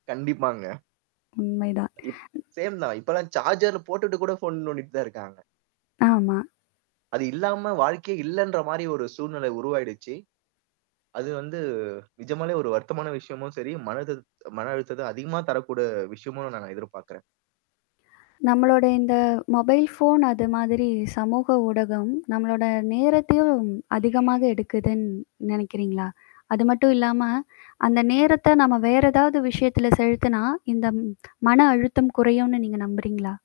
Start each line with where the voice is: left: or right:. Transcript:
right: கண்டிப்பாங்க.
left: உண்மைதான்.
right: இப் சேம் தான். இப்பலாம் சார்ஜர்ல போட்டுட்டு கூட ஃபோன் நோண்டிட்டு தான் இருக்காங்க.
left: ஆமா.
right: அது இல்லாம வாழ்க்கையே இல்லன்ற மாரி ஒரு சூழ்நிலை உருவாயிடுச்சு. அது வந்து நிஜமாலே ஒரு வருத்தமான விஷயமும் சரி, மன அழுதத் மன அழுத்தத்த அதிகமா தரக்கூடிய விஷயமுமா நான் எதிர்பார்க்குறேன்.
left: நம்மளோட இந்த மொபைல் ஃபோன் அது மாதிரி சமூக ஊடகம், நம்மளோட நேரத்தையும் அதிகமாக எடுக்குதுன்னு நெனைக்கிறீங்களா? அது மட்டும் இல்லாம, அந்த நேரத்த நம்ம வேற ஏதாவது விஷயத்தில செலுத்துனா, இந்த ம் மன அழுத்தம் குறையும்ன்னு நீங்க நம்புறீங்களா?